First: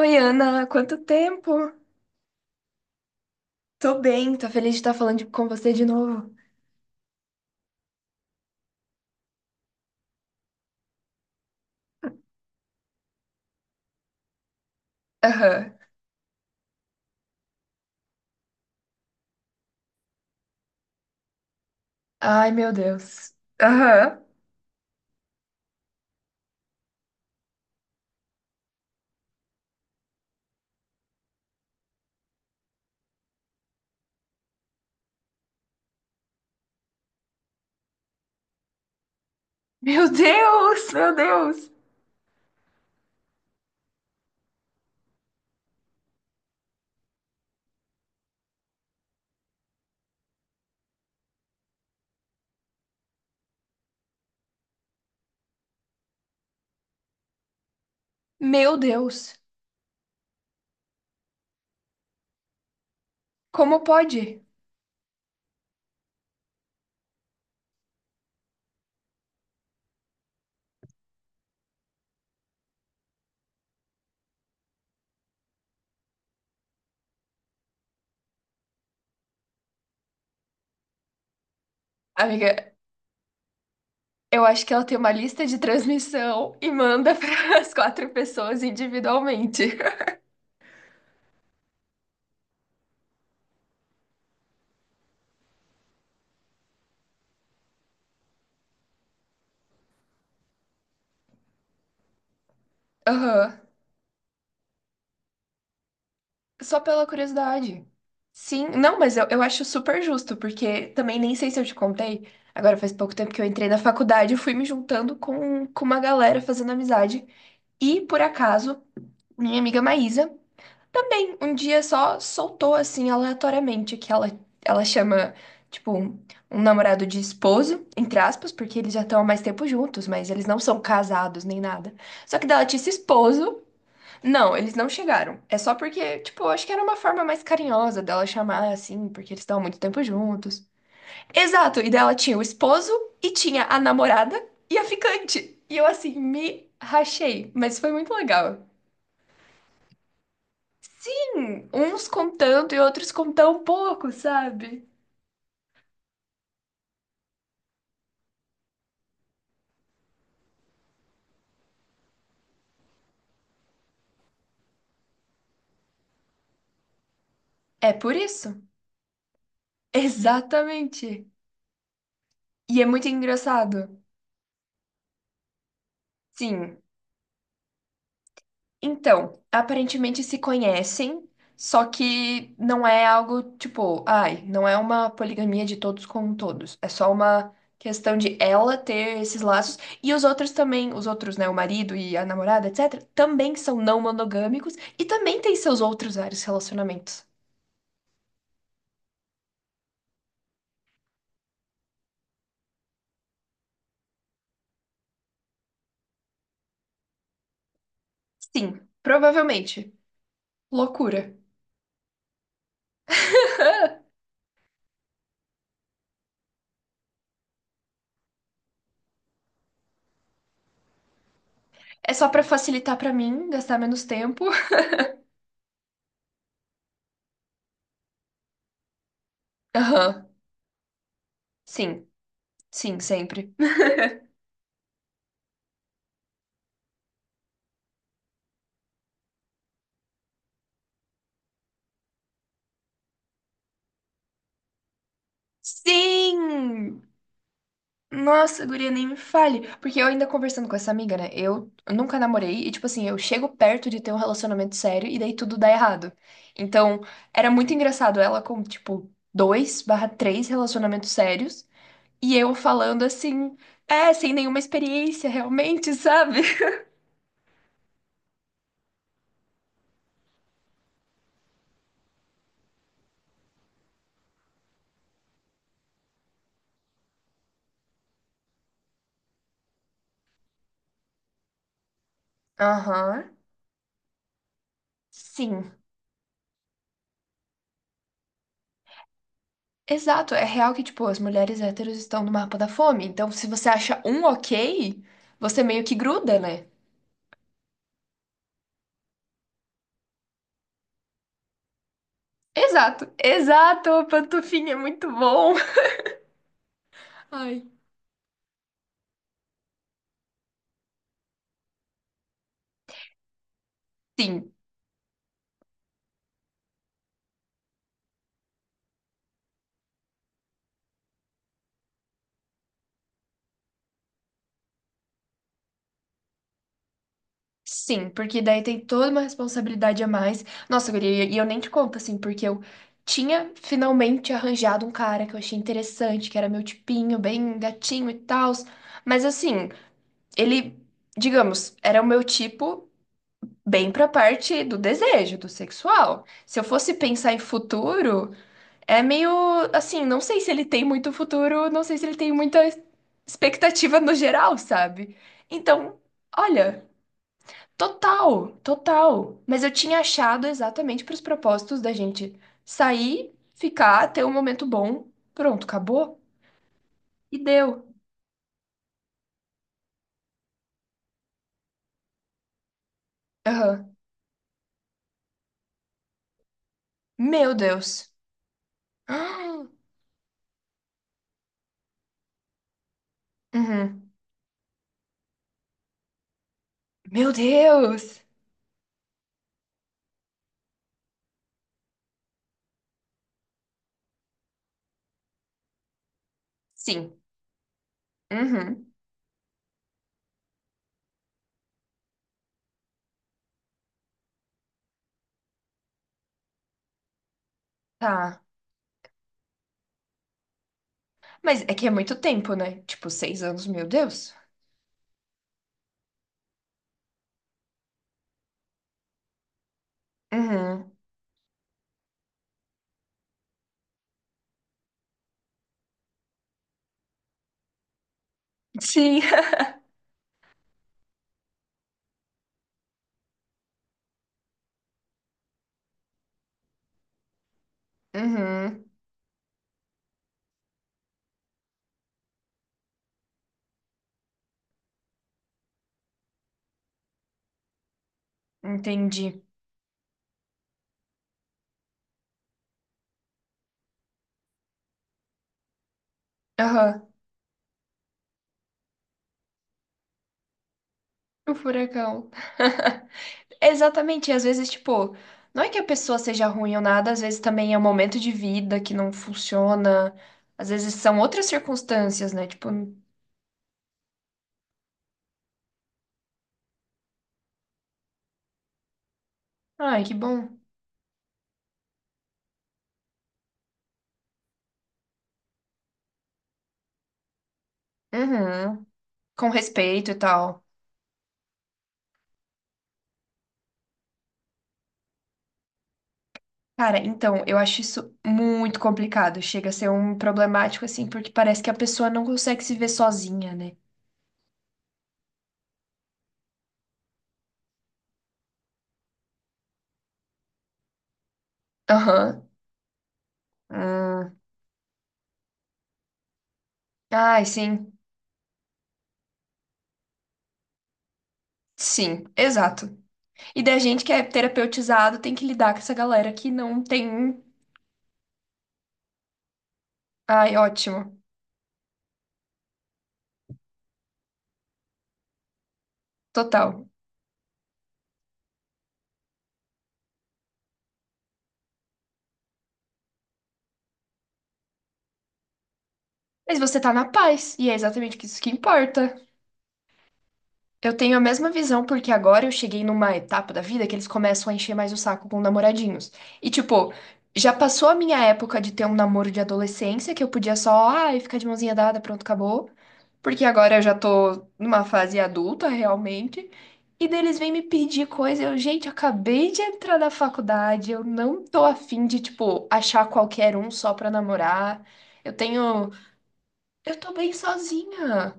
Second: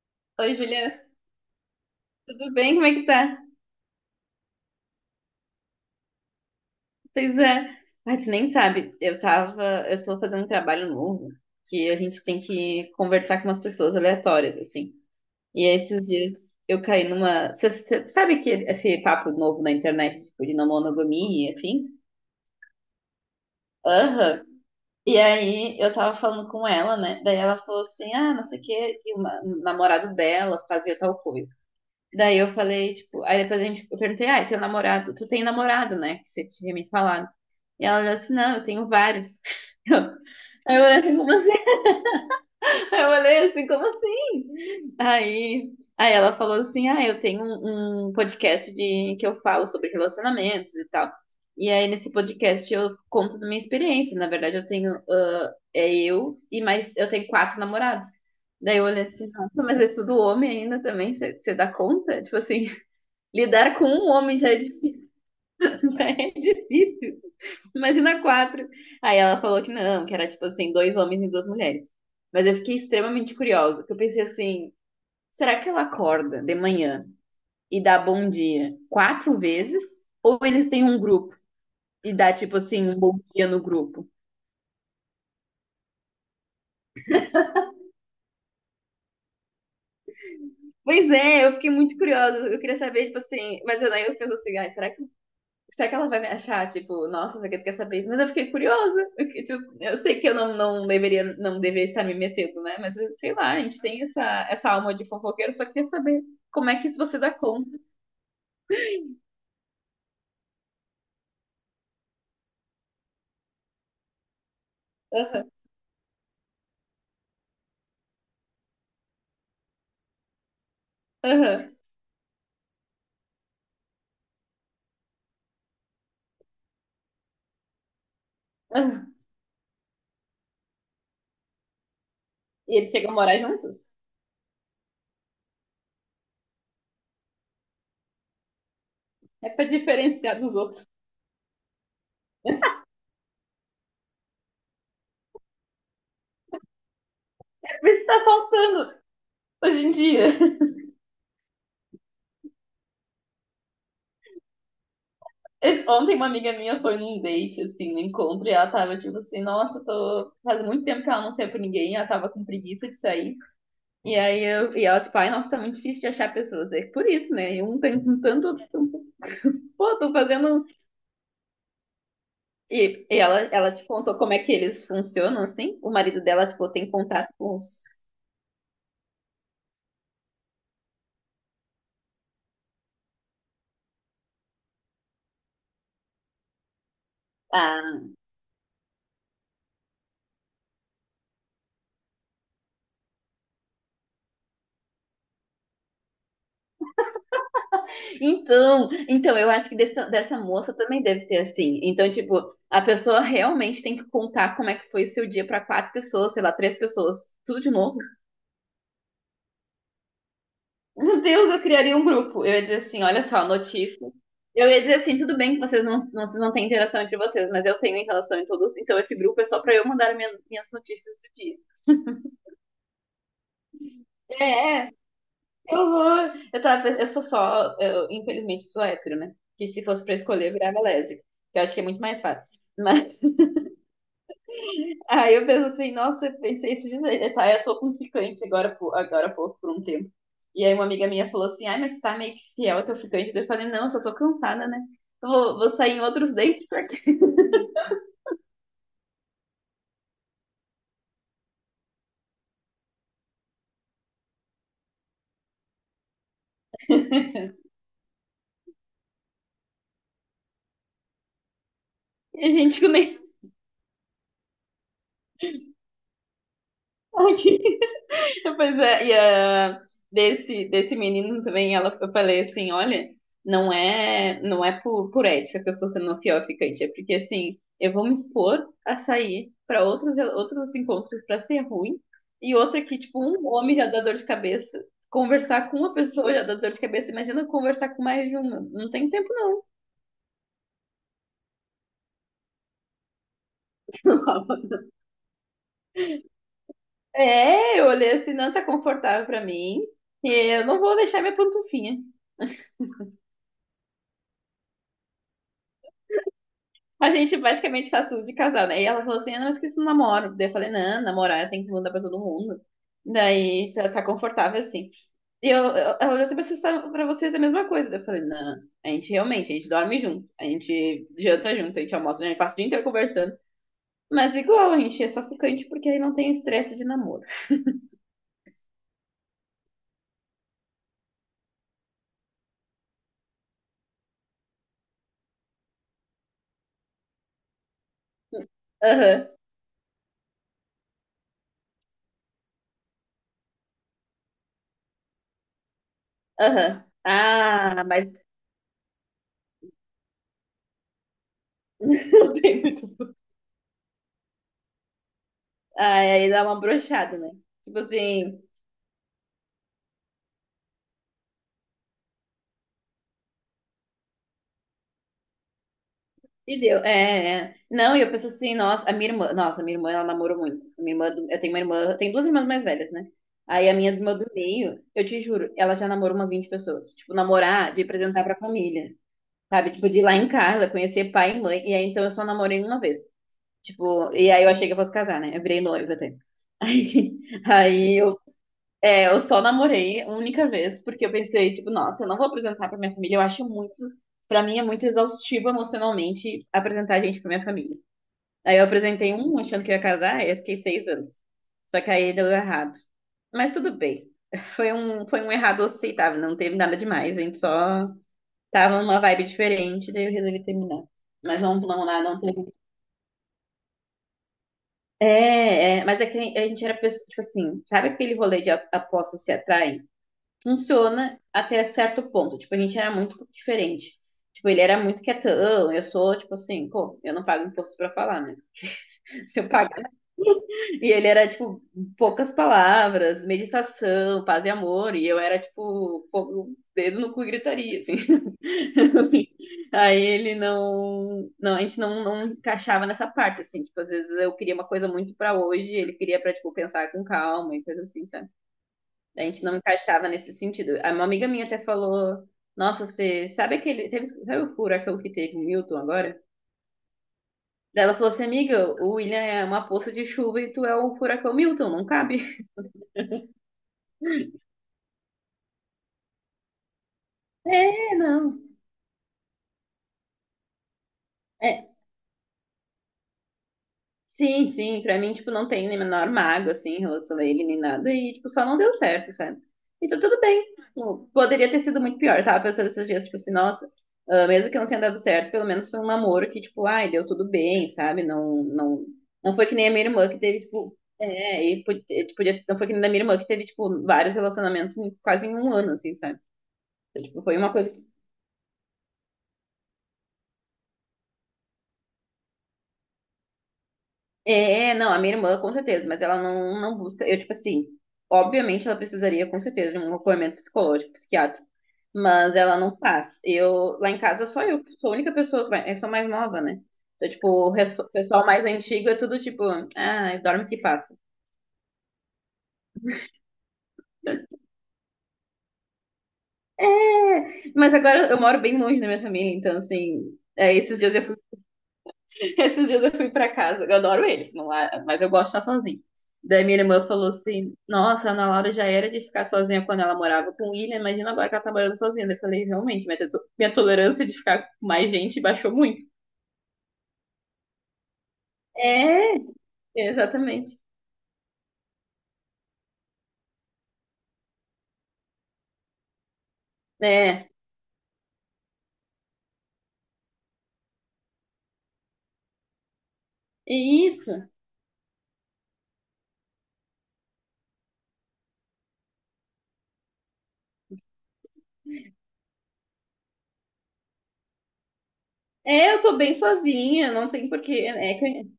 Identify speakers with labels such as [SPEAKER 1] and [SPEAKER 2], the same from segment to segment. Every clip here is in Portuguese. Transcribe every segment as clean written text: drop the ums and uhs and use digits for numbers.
[SPEAKER 1] Oi,
[SPEAKER 2] Oi,
[SPEAKER 1] Ana,
[SPEAKER 2] Juliana,
[SPEAKER 1] quanto tempo?
[SPEAKER 2] tudo bem? Como é que tá?
[SPEAKER 1] Tô bem, tô feliz de estar falando com você de novo.
[SPEAKER 2] Pois é. Ah, tu nem sabe, eu tô fazendo um trabalho novo que a gente tem que conversar com umas pessoas aleatórias, assim. E
[SPEAKER 1] Aham.
[SPEAKER 2] aí, esses dias eu caí numa. Sabe que esse papo novo na internet, tipo, de não monogamia, enfim?
[SPEAKER 1] Ai, meu Deus. Aham.
[SPEAKER 2] Aham. E aí eu tava falando com ela, né? Daí ela falou assim, ah, não sei o quê, que um namorado dela fazia tal coisa. Daí eu falei, tipo, aí depois a gente, eu perguntei, ah, e teu namorado, tu tem namorado, né? Que você tinha me falado. E ela olhou assim, não, eu tenho vários.
[SPEAKER 1] Meu
[SPEAKER 2] Eu,
[SPEAKER 1] Deus,
[SPEAKER 2] aí
[SPEAKER 1] meu Deus.
[SPEAKER 2] eu olhei assim, como assim? Aí eu olhei assim, como assim? Aí ela falou assim, ah, eu tenho um podcast de, que eu falo sobre relacionamentos e tal. E aí nesse podcast eu conto da minha experiência. Na verdade, eu tenho, ah, é eu e mais, eu tenho quatro namorados.
[SPEAKER 1] Meu
[SPEAKER 2] Daí eu olhei assim,
[SPEAKER 1] Deus.
[SPEAKER 2] nossa, mas é tudo homem ainda também, você dá conta? Tipo assim, lidar
[SPEAKER 1] Como
[SPEAKER 2] com um
[SPEAKER 1] pode?
[SPEAKER 2] homem já é difí- já é difícil. Imagina quatro. Aí ela falou que não, que era tipo assim, dois homens e duas mulheres. Mas eu fiquei extremamente curiosa, porque eu pensei assim, será que ela acorda de manhã e dá bom dia quatro vezes? Ou eles têm um grupo e dá tipo
[SPEAKER 1] Amiga,
[SPEAKER 2] assim, um bom dia no grupo?
[SPEAKER 1] eu acho que ela tem uma lista de transmissão e manda para as quatro pessoas individualmente.
[SPEAKER 2] Pois é, eu fiquei muito curiosa. Eu queria saber, tipo assim, mas eu daí eu penso assim, ai, será que Será que ela vai me achar, tipo, nossa, você quer saber isso? Mas eu fiquei curiosa. Porque, tipo, eu sei que eu não, não deveria, não deveria estar me metendo, né? Mas sei lá,
[SPEAKER 1] Aham.
[SPEAKER 2] a gente tem essa alma de fofoqueiro, só quer saber como
[SPEAKER 1] Só
[SPEAKER 2] é que
[SPEAKER 1] pela
[SPEAKER 2] você dá conta.
[SPEAKER 1] curiosidade. Sim, não, mas eu acho super justo, porque também nem sei se eu te contei. Agora faz pouco tempo que eu entrei na faculdade, eu fui me juntando
[SPEAKER 2] Aham,
[SPEAKER 1] com uma galera fazendo amizade. E por acaso, minha amiga Maísa também um
[SPEAKER 2] aham,
[SPEAKER 1] dia só soltou assim aleatoriamente que ela chama, tipo, um namorado de esposo, entre aspas, porque eles já
[SPEAKER 2] aham.
[SPEAKER 1] estão há mais tempo juntos, mas eles não são casados nem nada. Só que daí ela
[SPEAKER 2] E
[SPEAKER 1] disse
[SPEAKER 2] eles chegam a morar
[SPEAKER 1] esposo.
[SPEAKER 2] juntos.
[SPEAKER 1] Não, eles não chegaram. É só porque, tipo, eu acho que era uma forma mais carinhosa dela chamar, assim, porque eles
[SPEAKER 2] É
[SPEAKER 1] estavam
[SPEAKER 2] pra
[SPEAKER 1] muito tempo
[SPEAKER 2] diferenciar dos
[SPEAKER 1] juntos.
[SPEAKER 2] outros.
[SPEAKER 1] Exato, e daí ela tinha o esposo e tinha a namorada e a ficante. E eu, assim, me rachei, mas foi
[SPEAKER 2] Mas isso que
[SPEAKER 1] muito
[SPEAKER 2] tá
[SPEAKER 1] legal.
[SPEAKER 2] faltando hoje em dia.
[SPEAKER 1] Sim, uns com tanto e outros com tão pouco, sabe?
[SPEAKER 2] Ontem uma amiga minha foi num date, assim, no encontro, e ela tava tipo assim, nossa, tô faz muito tempo que ela não saiu com ninguém, ela tava com preguiça de sair. E aí eu, e ela, tipo, ai, nossa, tá muito difícil de achar pessoas. É por isso, né? E um
[SPEAKER 1] É
[SPEAKER 2] tem
[SPEAKER 1] por
[SPEAKER 2] um tanto,
[SPEAKER 1] isso.
[SPEAKER 2] outro tem pô, tô fazendo.
[SPEAKER 1] Exatamente. E é
[SPEAKER 2] E,
[SPEAKER 1] muito
[SPEAKER 2] e ela, ela
[SPEAKER 1] engraçado.
[SPEAKER 2] te contou como é que eles funcionam, assim. O marido dela, tipo,
[SPEAKER 1] Sim.
[SPEAKER 2] tem contato com os.
[SPEAKER 1] Então, aparentemente se conhecem, só que não é algo tipo, ai, não é uma poligamia de todos com todos. É só uma
[SPEAKER 2] Ah,
[SPEAKER 1] questão de ela ter esses laços e os outros também, os outros, né, o marido e a namorada, etc, também são não monogâmicos e também têm seus outros vários relacionamentos.
[SPEAKER 2] então, eu acho que dessa moça também deve ser assim. Então, tipo, a pessoa realmente tem que contar como é que foi seu dia pra quatro pessoas, sei lá, três pessoas, tudo de novo.
[SPEAKER 1] Sim, provavelmente.
[SPEAKER 2] Meu
[SPEAKER 1] Loucura.
[SPEAKER 2] Deus, eu criaria um grupo. Eu ia dizer assim, olha só, notícias. Eu ia dizer assim, tudo bem que vocês vocês não têm interação entre vocês, mas eu tenho interação em todos. Então esse grupo é só pra eu mandar minhas notícias do dia.
[SPEAKER 1] É só pra facilitar pra mim, gastar menos tempo.
[SPEAKER 2] É, que horror. Eu sou só, eu, infelizmente sou hétero, né? Que se fosse pra
[SPEAKER 1] Aham.
[SPEAKER 2] escolher, eu virava lésbica. Que eu acho que é muito
[SPEAKER 1] Sim,
[SPEAKER 2] mais fácil.
[SPEAKER 1] sim, sempre.
[SPEAKER 2] Aí eu penso assim, nossa, eu pensei esses dias aí, tá, eu tô com ficante agora, agora há pouco, por um tempo. E aí uma amiga minha falou assim, ai, mas tá meio que fiel ao teu ficante. Daí eu falei, não, eu só tô cansada, né? Eu vou sair em outros dates,
[SPEAKER 1] Sim!
[SPEAKER 2] porque
[SPEAKER 1] Nossa, guria, nem me fale. Porque eu ainda conversando com essa amiga, né? Eu nunca namorei e, tipo assim, eu chego perto de ter um relacionamento sério e daí tudo dá errado. Então, era muito engraçado ela com, tipo, dois barra três relacionamentos sérios e
[SPEAKER 2] a
[SPEAKER 1] eu
[SPEAKER 2] gente
[SPEAKER 1] falando
[SPEAKER 2] nem
[SPEAKER 1] assim, é, sem nenhuma experiência realmente, sabe?
[SPEAKER 2] tá aqui. Pois é, desse menino também, ela, eu falei assim, olha, não é por ética que eu tô sendo uma fiel ficante, é porque assim, eu vou me expor a sair para outros encontros para ser ruim, e outra que, tipo,
[SPEAKER 1] Aham.
[SPEAKER 2] um homem já dá dor de cabeça. Conversar
[SPEAKER 1] Sim.
[SPEAKER 2] com uma pessoa já dá dor de cabeça. Imagina conversar com mais de uma. Não tem tempo, não.
[SPEAKER 1] Exato. É real que, tipo, as mulheres héteros estão no mapa da fome. Então, se você acha um ok, você meio que gruda, né?
[SPEAKER 2] É, eu olhei assim, não tá confortável pra mim. E eu não vou deixar minha pantufinha.
[SPEAKER 1] Exato, exato, pantufinha, é muito bom.
[SPEAKER 2] A gente
[SPEAKER 1] Ai.
[SPEAKER 2] basicamente faz tudo de casal, né? E ela falou assim, ah, não, eu esqueci o namoro. Daí eu falei, não, namorar tem que mandar pra todo mundo. Daí tá
[SPEAKER 1] Sim,
[SPEAKER 2] confortável assim. E ela olhou assim, vocês pra vocês é a mesma coisa. Daí eu falei, não, a gente realmente, a gente dorme junto, a gente janta junto, a gente almoça, junto, a gente passa o dia inteiro conversando. Mas igual, a gente é só ficante porque aí não tem estresse de namoro.
[SPEAKER 1] sim, porque daí tem toda uma responsabilidade a mais. Nossa, guria, e eu nem te conto, assim, porque eu tinha finalmente arranjado um cara que eu achei interessante, que era meu tipinho, bem gatinho e tal. Mas,
[SPEAKER 2] Aham,
[SPEAKER 1] assim, ele, digamos, era o meu tipo bem pra parte do desejo, do sexual. Se eu
[SPEAKER 2] aham.
[SPEAKER 1] fosse pensar em
[SPEAKER 2] Ah, mas
[SPEAKER 1] futuro. É meio assim, não sei se ele tem muito futuro, não sei se ele tem
[SPEAKER 2] não
[SPEAKER 1] muita
[SPEAKER 2] tem muito.
[SPEAKER 1] expectativa no geral, sabe? Então,
[SPEAKER 2] Ah, aí dá uma
[SPEAKER 1] olha,
[SPEAKER 2] brochada, né? Tipo assim,
[SPEAKER 1] total, total. Mas eu tinha achado exatamente para os propósitos da gente sair, ficar, ter um momento bom, pronto, acabou
[SPEAKER 2] e deu,
[SPEAKER 1] e
[SPEAKER 2] é, é.
[SPEAKER 1] deu.
[SPEAKER 2] Não, e eu penso assim, nossa, a minha irmã, nossa, a minha irmã, ela namorou muito. A minha irmã, eu tenho uma irmã, eu tenho duas irmãs mais velhas, né? Aí a minha
[SPEAKER 1] Aham.
[SPEAKER 2] irmã do meio, eu te juro, ela já namorou umas 20 pessoas. Tipo,
[SPEAKER 1] Meu
[SPEAKER 2] namorar, de
[SPEAKER 1] Deus.
[SPEAKER 2] apresentar pra família,
[SPEAKER 1] Ah.
[SPEAKER 2] sabe? Tipo, de ir lá em Carla, conhecer pai e mãe. E aí, então, eu só namorei uma vez.
[SPEAKER 1] Uhum.
[SPEAKER 2] Tipo, e aí eu achei que eu fosse casar, né? Eu virei noiva até. Aí,
[SPEAKER 1] Meu
[SPEAKER 2] aí eu
[SPEAKER 1] Deus.
[SPEAKER 2] é, eu só namorei uma única vez, porque eu pensei, tipo, nossa, eu não vou apresentar pra minha família, eu acho muito, pra mim é muito exaustivo emocionalmente apresentar a
[SPEAKER 1] Sim.
[SPEAKER 2] gente pra minha família. Aí eu
[SPEAKER 1] Uhum.
[SPEAKER 2] apresentei um achando que eu ia casar, aí eu fiquei 6 anos. Só que aí deu errado. Mas tudo bem. Foi um errado aceitável, não teve nada demais, a gente só
[SPEAKER 1] Tá.
[SPEAKER 2] tava numa vibe diferente, daí eu resolvi terminar. Mas não,
[SPEAKER 1] Mas é
[SPEAKER 2] não,
[SPEAKER 1] que é
[SPEAKER 2] não,
[SPEAKER 1] muito
[SPEAKER 2] não teve.
[SPEAKER 1] tempo, né? Tipo, 6 anos, meu Deus.
[SPEAKER 2] É, mas é que a gente era pessoa, tipo assim, sabe aquele rolê de apostas se atraem?
[SPEAKER 1] Uhum.
[SPEAKER 2] Funciona até certo ponto. Tipo, a gente era muito diferente. Tipo, ele era muito quietão, eu sou, tipo assim, pô, eu não pago imposto pra falar, né?
[SPEAKER 1] Sim.
[SPEAKER 2] Se eu pagar. E ele era, tipo, poucas palavras, meditação, paz e amor, e eu era, tipo, fogo, dedo no cu e gritaria, assim.
[SPEAKER 1] Uhum,
[SPEAKER 2] Aí ele não, não, a gente não, não encaixava nessa parte, assim, tipo, às vezes eu queria uma coisa muito pra hoje, ele queria pra, tipo, pensar com calma e coisa assim, sabe? A
[SPEAKER 1] entendi.
[SPEAKER 2] gente não encaixava nesse sentido. Uma amiga minha até falou: Nossa, você sabe aquele. Teve, sabe o furacão que teve o Milton agora?
[SPEAKER 1] Aham,
[SPEAKER 2] Daí ela falou assim: Amiga, o William é uma poça de chuva e tu é o furacão
[SPEAKER 1] o
[SPEAKER 2] Milton, não cabe.
[SPEAKER 1] furacão. Exatamente, e às vezes, tipo, não é que a pessoa seja ruim ou nada, às vezes também é um
[SPEAKER 2] É,
[SPEAKER 1] momento de
[SPEAKER 2] não.
[SPEAKER 1] vida que não funciona, às vezes são outras
[SPEAKER 2] É,
[SPEAKER 1] circunstâncias, né? Tipo,
[SPEAKER 2] sim, sim, pra mim, tipo, não tem nem menor mago, assim, em relação a ele, nem nada, e, tipo, só não deu certo, sabe? Então,
[SPEAKER 1] ai, que
[SPEAKER 2] tudo bem.
[SPEAKER 1] bom.
[SPEAKER 2] Tipo, poderia ter sido muito pior, tava pensando esses dias, tipo assim, nossa, ah, mesmo que não tenha dado certo, pelo menos foi um namoro que, tipo, ai, deu tudo bem, sabe? Não,
[SPEAKER 1] Uhum,
[SPEAKER 2] não, não foi
[SPEAKER 1] com
[SPEAKER 2] que nem a minha irmã
[SPEAKER 1] respeito e
[SPEAKER 2] que teve,
[SPEAKER 1] tal.
[SPEAKER 2] tipo, podia, não foi que nem a da minha irmã que teve, tipo, vários relacionamentos quase em um ano, assim, sabe?
[SPEAKER 1] Cara,
[SPEAKER 2] Então, tipo, foi
[SPEAKER 1] então,
[SPEAKER 2] uma
[SPEAKER 1] eu
[SPEAKER 2] coisa
[SPEAKER 1] acho isso muito complicado, chega a ser um problemático, assim, porque parece que a pessoa não consegue se ver sozinha, né?
[SPEAKER 2] É, não, a minha irmã, com certeza, mas ela não, não busca. Eu, tipo assim, obviamente ela precisaria, com certeza, de um acompanhamento psicológico, psiquiátrico, mas
[SPEAKER 1] Aham.
[SPEAKER 2] ela não faz. Eu, lá em casa,
[SPEAKER 1] Hum.
[SPEAKER 2] só eu, sou a única pessoa que vai, eu sou mais nova, né? Então, tipo,
[SPEAKER 1] Ai,
[SPEAKER 2] o
[SPEAKER 1] sim.
[SPEAKER 2] pessoal mais antigo é tudo tipo, ah, dorme que passa.
[SPEAKER 1] Sim, exato. E da gente que é terapeutizado tem que lidar com essa galera que não tem. Um.
[SPEAKER 2] É, mas agora eu moro bem longe da minha família, então, assim,
[SPEAKER 1] Ai,
[SPEAKER 2] é, esses dias eu
[SPEAKER 1] ótimo.
[SPEAKER 2] esses dias eu fui pra casa, eu adoro eles, não lá, mas eu gosto de estar sozinha. Daí minha
[SPEAKER 1] Total.
[SPEAKER 2] irmã falou assim: Nossa, a Ana Laura já era de ficar sozinha quando ela morava com o William, imagina agora que ela tá morando sozinha. Daí eu falei: Realmente, minha tolerância de ficar com mais gente baixou muito.
[SPEAKER 1] Mas você tá na paz, e é exatamente isso que importa.
[SPEAKER 2] É, exatamente.
[SPEAKER 1] Eu tenho a mesma visão porque agora eu cheguei numa etapa da vida que eles começam a encher mais o saco com namoradinhos. E tipo,
[SPEAKER 2] É,
[SPEAKER 1] já passou a minha época de ter um namoro de adolescência que eu podia só, ai, ficar de mãozinha dada, pronto, acabou. Porque
[SPEAKER 2] é
[SPEAKER 1] agora eu já
[SPEAKER 2] isso.
[SPEAKER 1] tô numa fase adulta, realmente. E daí eles vêm me pedir coisa. Eu, gente, eu acabei de entrar na faculdade. Eu não tô afim de, tipo, achar qualquer um só pra namorar. Eu
[SPEAKER 2] É, eu
[SPEAKER 1] tenho.
[SPEAKER 2] tô bem sozinha,
[SPEAKER 1] Eu
[SPEAKER 2] não
[SPEAKER 1] tô
[SPEAKER 2] tem
[SPEAKER 1] bem
[SPEAKER 2] porquê. É que
[SPEAKER 1] sozinha.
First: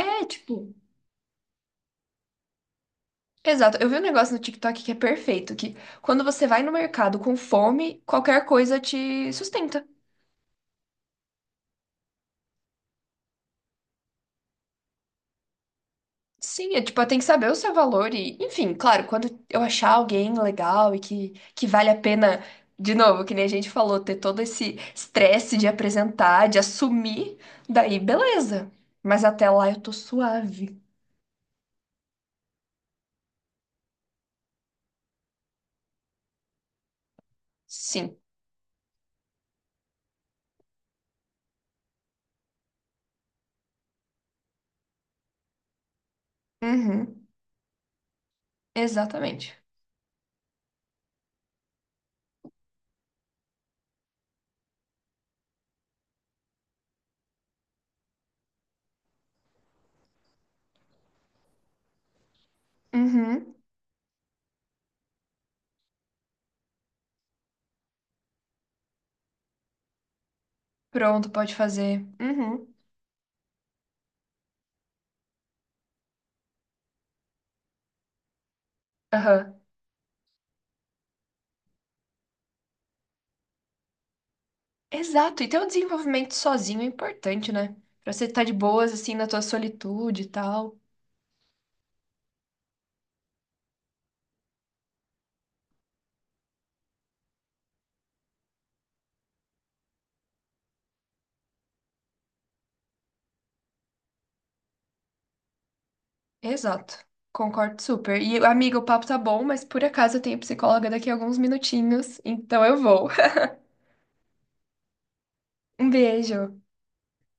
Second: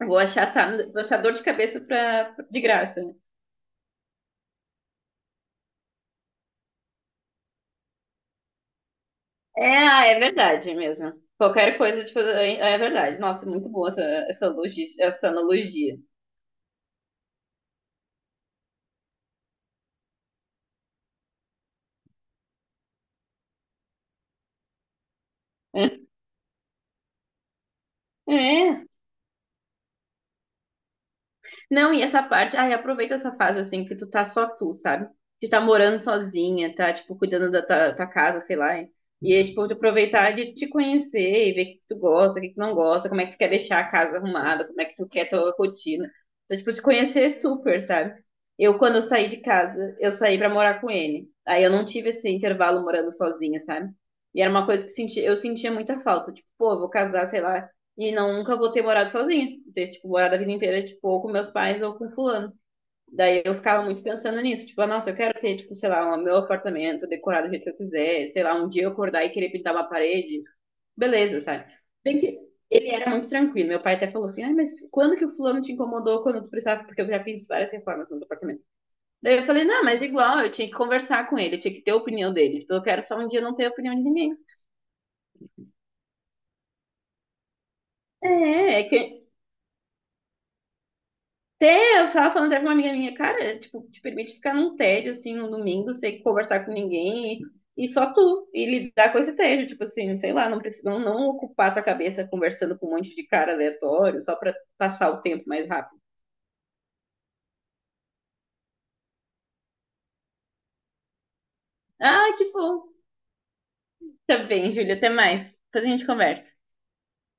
[SPEAKER 2] eu vou achar,
[SPEAKER 1] tipo.
[SPEAKER 2] vou achar dor de cabeça pra, de graça. Né?
[SPEAKER 1] Exato. Eu vi um negócio no TikTok que é perfeito, que quando você vai no mercado com fome, qualquer coisa te
[SPEAKER 2] É,
[SPEAKER 1] sustenta.
[SPEAKER 2] ah, é verdade mesmo. Qualquer coisa, tipo, é, é verdade. Nossa, muito boa essa analogia.
[SPEAKER 1] Sim, é tipo, tem que saber o seu valor e, enfim, claro, quando eu achar alguém legal e que vale a pena, de novo, que nem a gente falou, ter todo esse estresse de apresentar, de assumir, daí beleza.
[SPEAKER 2] É.
[SPEAKER 1] Mas até lá eu tô suave.
[SPEAKER 2] Não, e essa parte, ai, aproveita essa fase assim que tu tá só tu, sabe? Que tá morando sozinha, tá tipo cuidando da tua
[SPEAKER 1] Sim.
[SPEAKER 2] casa, sei lá. E é, tipo, tu aproveitar de te conhecer e ver o que que tu gosta, o que que tu não gosta, como é que tu quer deixar a casa arrumada, como é que tu quer tua rotina. Então, tipo, te conhecer
[SPEAKER 1] Uhum.
[SPEAKER 2] é super, sabe? Eu, quando eu saí de
[SPEAKER 1] Exatamente.
[SPEAKER 2] casa, eu saí pra morar com ele. Aí eu não tive esse intervalo morando sozinha, sabe? E era uma coisa que senti, eu sentia muita falta. Tipo, pô, eu vou casar, sei lá, e não, nunca vou ter morado sozinha. Ter, tipo, morado a vida inteira, tipo, ou com meus pais ou com fulano. Daí
[SPEAKER 1] Uhum.
[SPEAKER 2] eu ficava muito pensando nisso. Tipo, ah, nossa, eu quero ter, tipo, sei lá, o meu apartamento decorado do jeito que eu quiser. Sei lá, um dia eu acordar e querer pintar uma parede.
[SPEAKER 1] Pronto,
[SPEAKER 2] Beleza,
[SPEAKER 1] pode
[SPEAKER 2] sabe?
[SPEAKER 1] fazer.
[SPEAKER 2] Bem que
[SPEAKER 1] Uhum.
[SPEAKER 2] ele era muito tranquilo. Meu pai até falou assim, ai, mas quando que o fulano te incomodou quando tu precisava? Porque eu já fiz várias reformas no apartamento. Daí eu
[SPEAKER 1] Aham.
[SPEAKER 2] falei, não, mas igual, eu tinha que conversar com ele. Eu tinha que ter a opinião dele. Tipo, eu quero só um dia não ter a opinião de ninguém.
[SPEAKER 1] Exato. E ter um desenvolvimento sozinho é importante, né? Pra você estar de
[SPEAKER 2] É, é
[SPEAKER 1] boas, assim,
[SPEAKER 2] que
[SPEAKER 1] na tua solitude e tal.
[SPEAKER 2] Até eu tava falando até com uma amiga minha, cara, tipo, te permite ficar num tédio assim no domingo, sem conversar com ninguém e só tu, e lidar com esse tédio, tipo assim, sei lá, não precisa não, não ocupar tua cabeça conversando com um monte de cara aleatório só pra passar o tempo mais rápido.
[SPEAKER 1] Exato. Concordo super. E, amiga, o papo tá bom, mas por acaso eu tenho psicóloga daqui a alguns minutinhos,
[SPEAKER 2] Ah, que
[SPEAKER 1] então eu
[SPEAKER 2] bom.
[SPEAKER 1] vou.
[SPEAKER 2] Tá bem, Júlia, até mais. Depois a
[SPEAKER 1] Um
[SPEAKER 2] gente
[SPEAKER 1] beijo.
[SPEAKER 2] conversa.